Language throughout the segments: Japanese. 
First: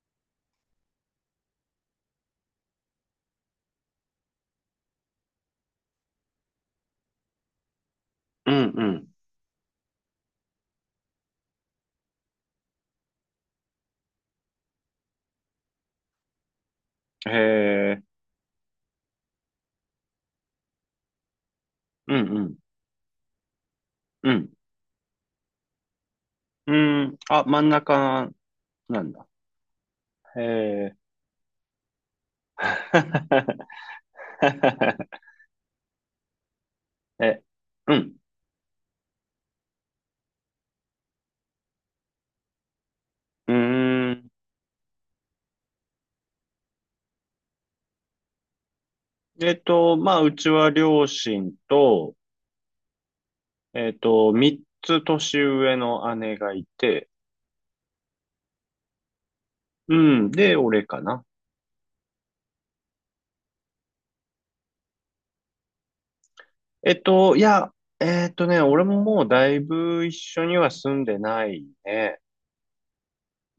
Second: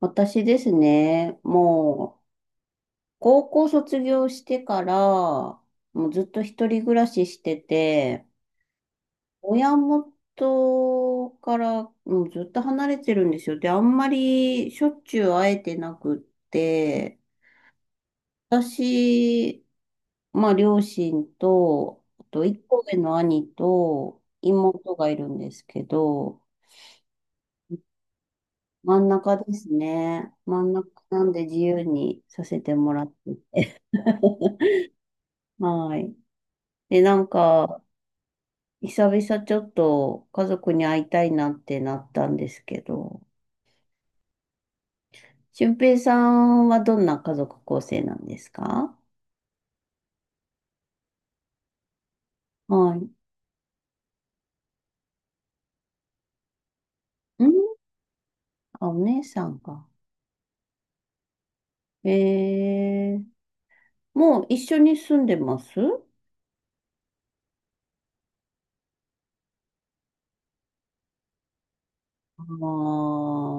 私ですね、もう、高校卒業してから、もうずっと一人暮らししてて、うんうん。親元から、もうずっと離れてるんですよ。で、あんまりしょっちゅう会えてなくって、へえ。私、まあ、両親と、うあんうと、ん。一個上の兄とうん。妹がいるんですけど、うん。あ、真ん中真なんんだ。中ですね。へ真ん中え。なんで自由にさせてもらっ て。はい。で、なんえ、か、うん。久々ちょっと家族に会いたいなってなったんですけど、うーん。俊平さんはどんな家族構成なんですか？まあ、うちは両親と、はい。3つ年上の姉がいて、んあ、お姉さんが。うん。で、俺かな。えー、もう一緒に住んでます？あいや、えっとね、俺ももうだいぶ一緒には住んでないね。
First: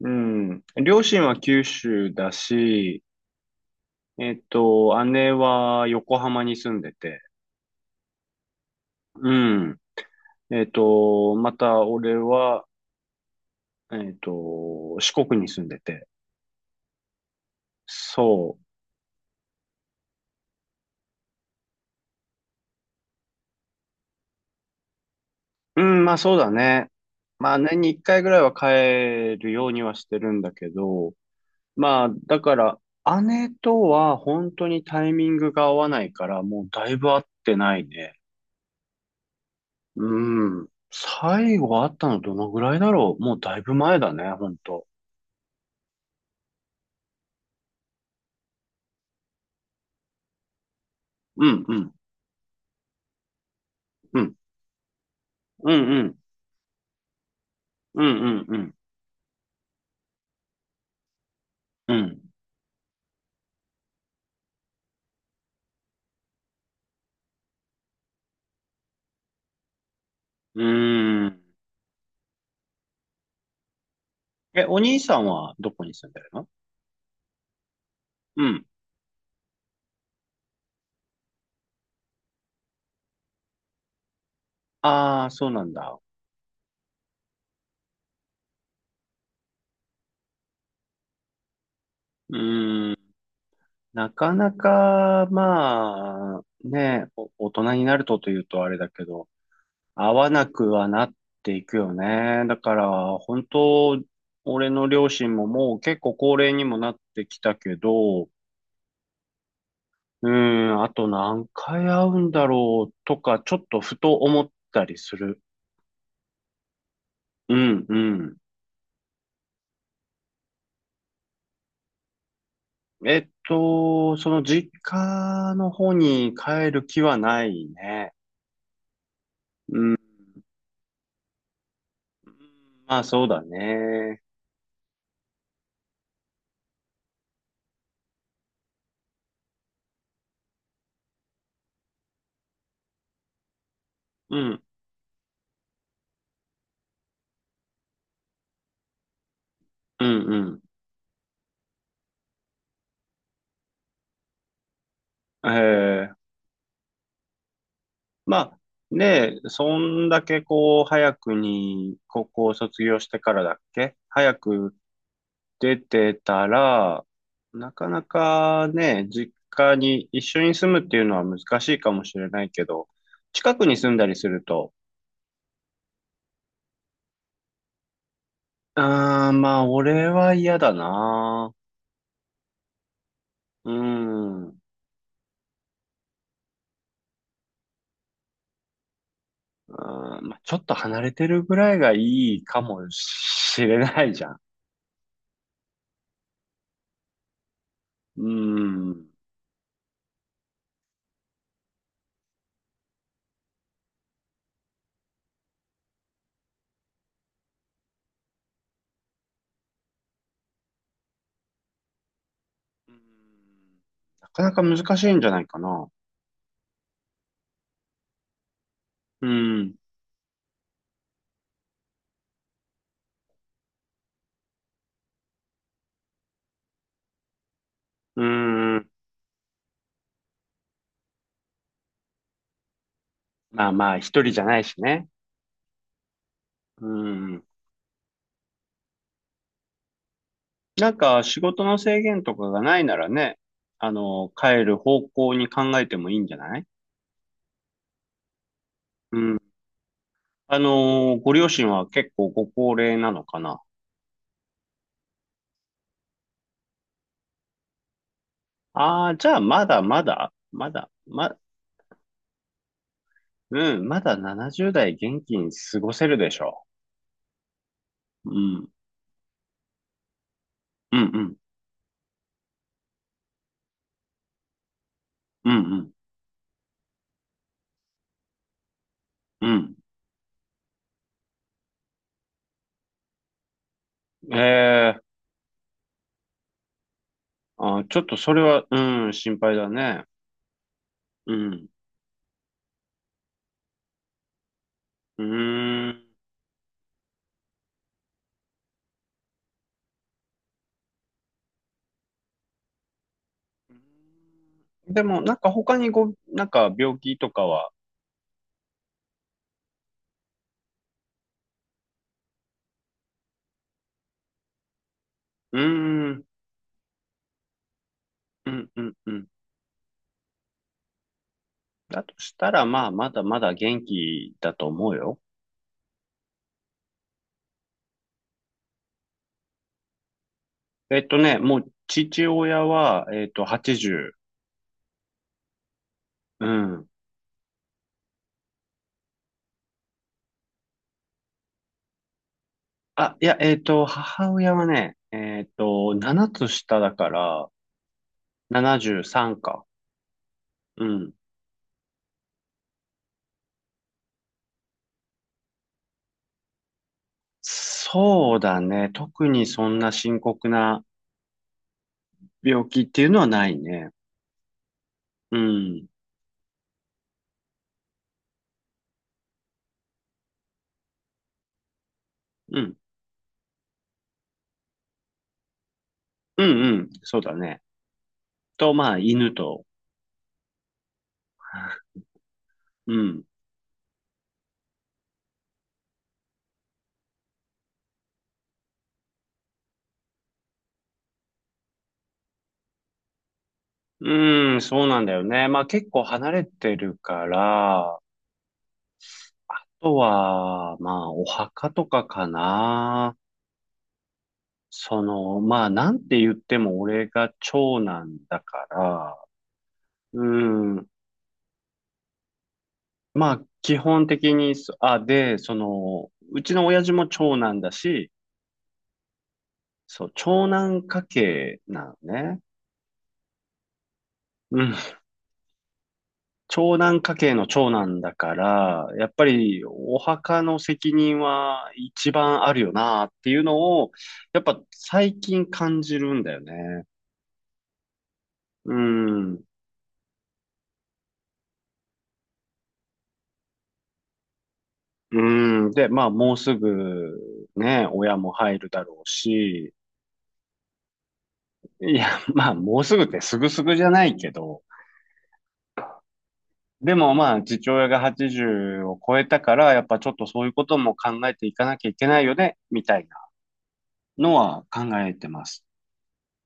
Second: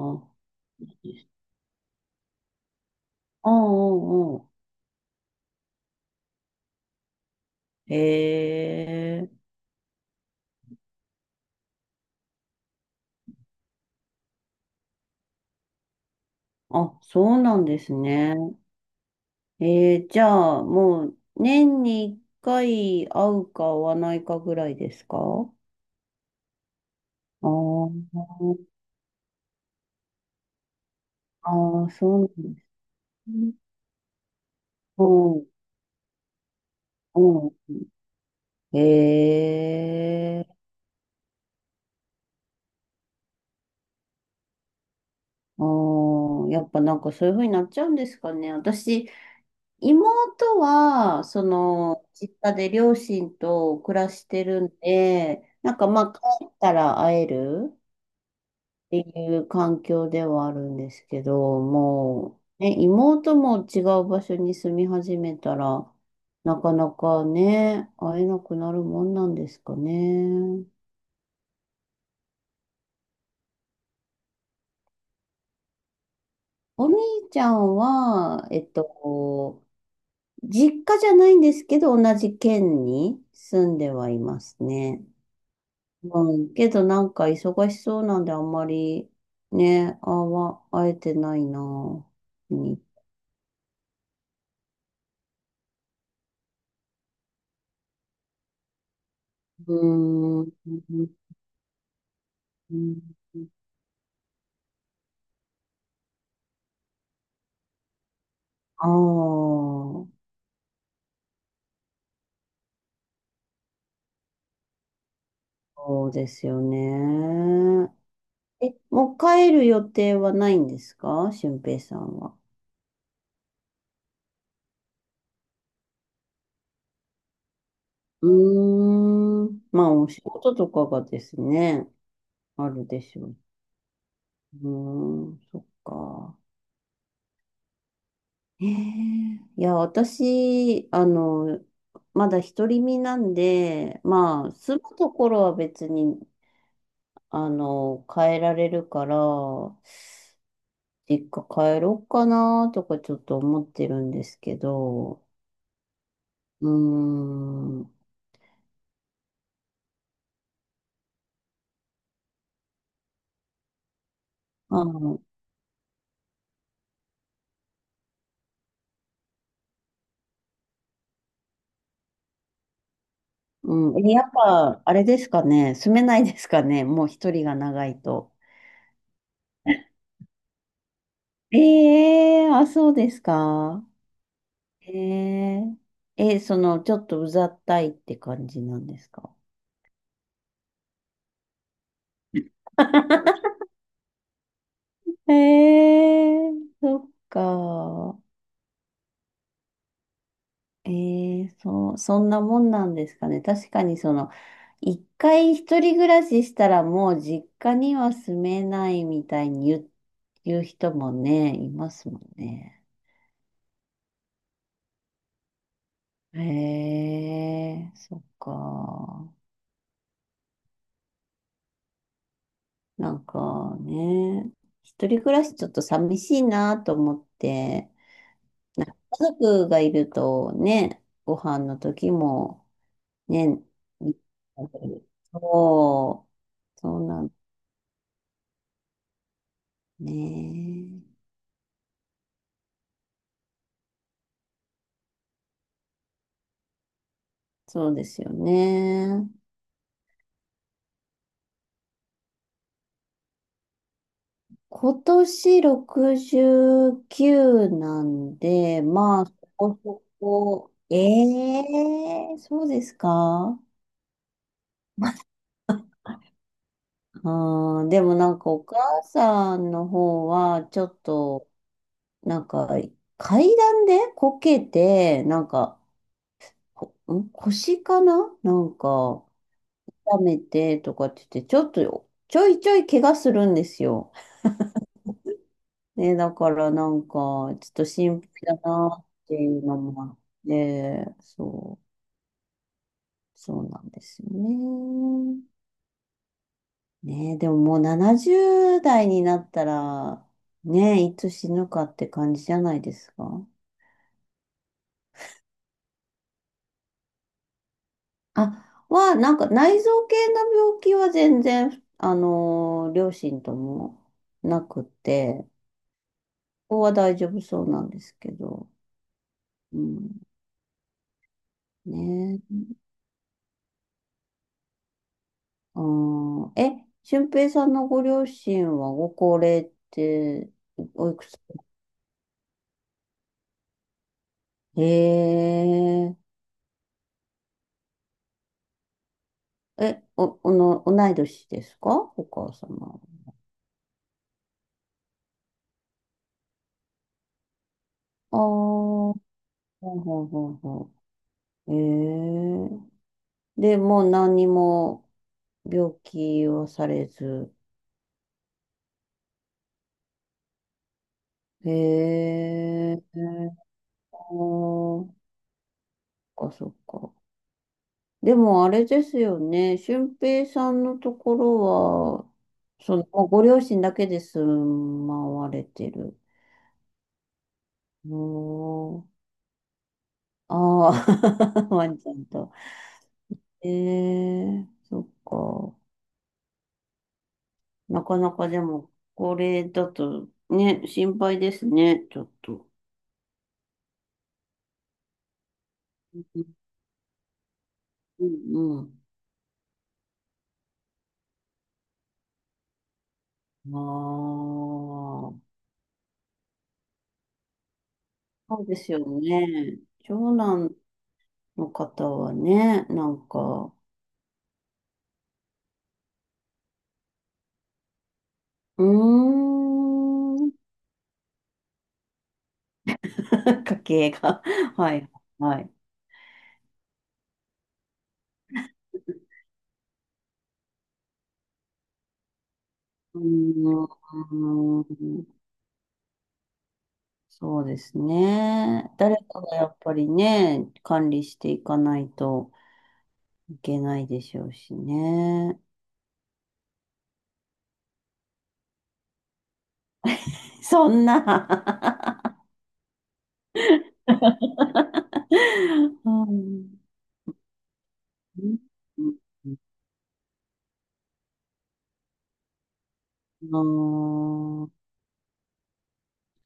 うん。両親は九州だし、あー、うんうんうん。姉は横浜に住んでて、えうえ、ん。また俺は、四国に住んでて、あ、そうなんですね。そええ、じゃあ、もう、年に一回会うか会わないかぐらいですか？う。うん、まあそうだね。あーまあ年に一回ぐらいは帰るようにはしてるんだけど、あー、まあそうだなんかだ。ら、姉とは本当にうタイミンん、グが合わないから、もうだいぶ会っうてん。ないね。えうえん。最後会ったのどのぐらいだろう、もうだいぶ前だね、本当。ー、ああ、やっぱなんかそういうふうになっちゃうんですかね。私、妹は、そうん、うん、の、実家で両親と暮らうしん。てるんで、うん、なんかまうん。あ、帰ったら会えるうんうんっていう環境ではあるんですけど、うん。もう、ね、妹も違う場所に住み始めたら、なかなかね、会えなくなるもんなんですかうね。ん。うーん。え、お兄さんはどこに住んでるの？お兄ちゃんうは、ん。こう実家じゃないんですけど、同じ県に住んではいますね。ああ、そうなんだ。うん、けどなんか忙しそうなんであんまりね、会えてないな。ううん。ーん。なかなか、まあ、ね、お大人になるとというとあれだけど、う合わなくはなーっていくよね。だから、ん。本当、俺の両親ももう結構高齢にもなってきたけど、うああ、そーん、あと何回会うんだろうとか、ちょっとふと思ったりする。うですよね。うん、うん。え、もう帰る予定はないんですか、俊平さんは？その実家の方に帰る気はないね。うーん。うまあ、ん。お仕事とかがですね、あるまであしょそうう。だね。うーん、そっか。ええ、いや、私、まだ独り身なんで、うまあ、ん、住むところは別に、変えられるから、うん、実家帰ろうかなとかちょっと思ってるんですけど、うん。ええ、うーん、まあ、ねえ、そんだけこう、早くに高校を卒業してからだっけ、早くあの、出てたら、なかなかね、実家に一緒に住むっていうのは難しいかもしれないけど、近くに住うんだん、え、りやすっると、ぱ、あれですかね、住めないですかね、もう一人が長いと。ああ、まあ俺は嫌だな。ええー、あ、そうですうーか。ん。うえええ、ちょっとうざったいって感じなんですか？ーん、まあ、ちょっと離れてるぐらいがいいかも しれないじゃん。ええー、そっうか。ーん。うええ、そう、そんなもんなんですかね。確かに一回一人暮らししたらもう実家には住めないみたいに言う人もね、いますもんね。ーん、なかなか難しいんじゃないかな。へえ、そっうか。ん。なんかね、一人暮らしちょっと寂しいなと思って、うなんん。か家族がいるとね、ご飯の時もね、まあまあ、1人じゃないしね。そう、うそうなんん。ねなんえ。か、仕事の制限とかがないならね、あの、帰る方向に考えてもいいんじゃない？そうですようね。ん。あの、ご両親は結構ご高齢なのかな。今年69なんで、ああー、まあ、じそゃあ、まこだまそだ、まこ、だ、ま、ええ、そうですか？うん、まだ70代元気に過ごせるでしょあー、でもう？なうんかおん、母さんの方は、ちょうっん、うん、と、なんか、階段でこけて、なんうん、うか、ん、こん腰かななんか、うん。痛めてとかって言って、ちょっと、ちょいちょい怪我するんですよ。ええ、ね、だからなんか、ちょっあ、とちょっと心配それだは、なっうん、て心配いうだのもね。あって、うん。そう、そうなんですようね。ーん。ね、でももう70代になったら、ね、いつ死ぬかって感じじゃないですか。でも、なんか他にご、なんか病気とかは？あ、なんか内臓系の病気は全然、両親ともなくて、うーん、ここは大丈夫そうなんですけうど、ん、うん、うん。うん、だとしたね。ら、まあ、まだまだ元気だと思うよ。あー、え、俊平さんのご両親はご高齢って、おいくつ？もう父親は、80。へえ、うん。え、お、おの、同い年ですか、お母様？あ、いや、母親はね、7つ下だから、ああ、ほ73か。うほうほううほん。う。へえ、で、もう何にも病気はされず。そうだね。特にそんな深刻なへ病気っていうのはないえ、ね。あー、そうん。っかそっか。でもあれですよね。俊平さんのところは、うん。ご両親だけで住まわれてる。うん、うん。そうだね。おと、まあ、ー、犬と。ああ、ワンちゃんと。うん。ええ、そっか。なかなかでも、これだとね、心配ですね、ちょっと。うん、そうなんだよね。まあ結構離れてるから、あうん、とは、まあお墓とかかな。うそん。あの、あ、まあなんて言っても俺が長男だそかうですよら、ね。う長男ん。の方はね、なんまあ、か、基本的にそ、あ、で、その、うちの親父も長男だし、うそう、ー長ん。男家系なのね。家計が。うん。はい、はい。長男家系の長男だから、やっぱりお墓の責任は一番あるよなっうていうのを、ーやっぱ最ん、近感じるんだよね。そうですうね。誰かん。がやっぱりね、管理していかないといけないでしょうしうね。ん。で、まあ、もうすぐ、ね、親も入るだろうし、そんいな や、まあ、もうすぐってすぐすぐじゃないけど、うん。でもまあ、父親が80を超えたから、やっぱちょっとそういうことも考えていかなきゃいけないよね、みたいなうのはん、考えてます。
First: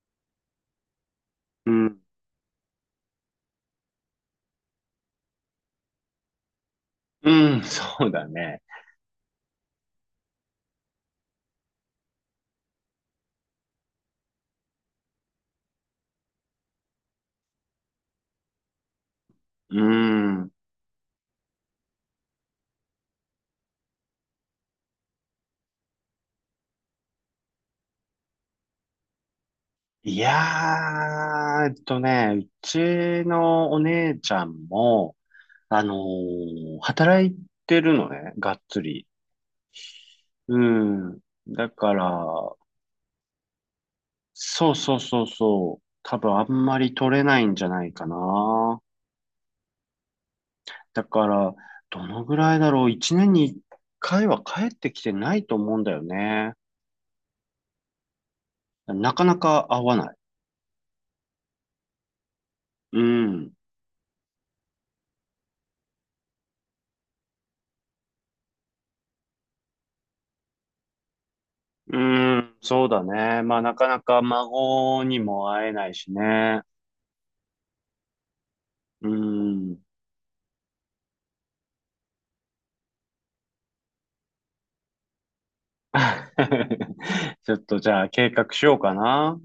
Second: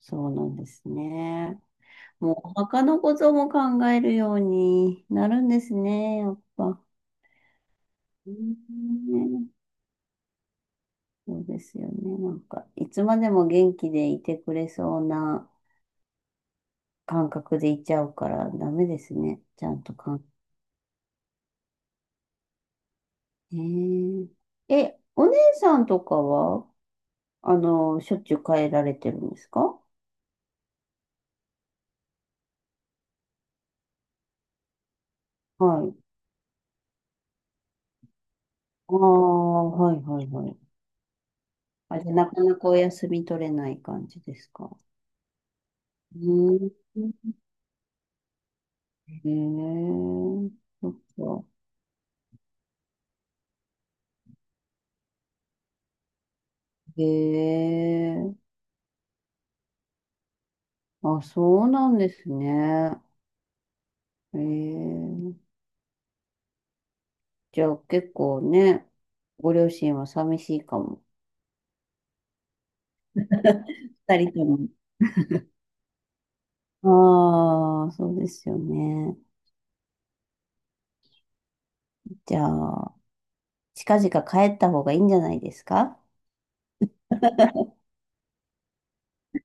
そうなんですね。うん。もうお墓のことも考えるようになるんですね、やっぱ。うん、そうだうね。ん、そうですよね。なんか、いつまでも元気でいてくれそうな感覚でいちゃうからダメですね。ちゃうんとかん。ん。えー、え、お姉さんとかは、しょっちゅう帰られてるんですか？いやー、うちのお姉ちゃんも、あはい。のー、働いてるのね、がっつああ、り。はいはいはい。うん。だかあ、ら、じゃあなかなかお休み取れない感じですか？そううそうそうそう。多分あんまり取れん。ないんじゃないかな。へえ、そっだかか。ら、どのぐらいだろう、1年に1回は帰ってきてないと思うんだよね。へえ、なかなか会わない。あ、そうなんですうね。ん。へえ。じゃあ結構ね、ご両親は寂しいかも。うん、そうだね。まあ、なかな二か人とも。孫にも会えないしね。ああ、そうですようね。ん。じゃあ、近々帰った方がいいんじゃないですか？ ちょっとじゃあ計画しようかな。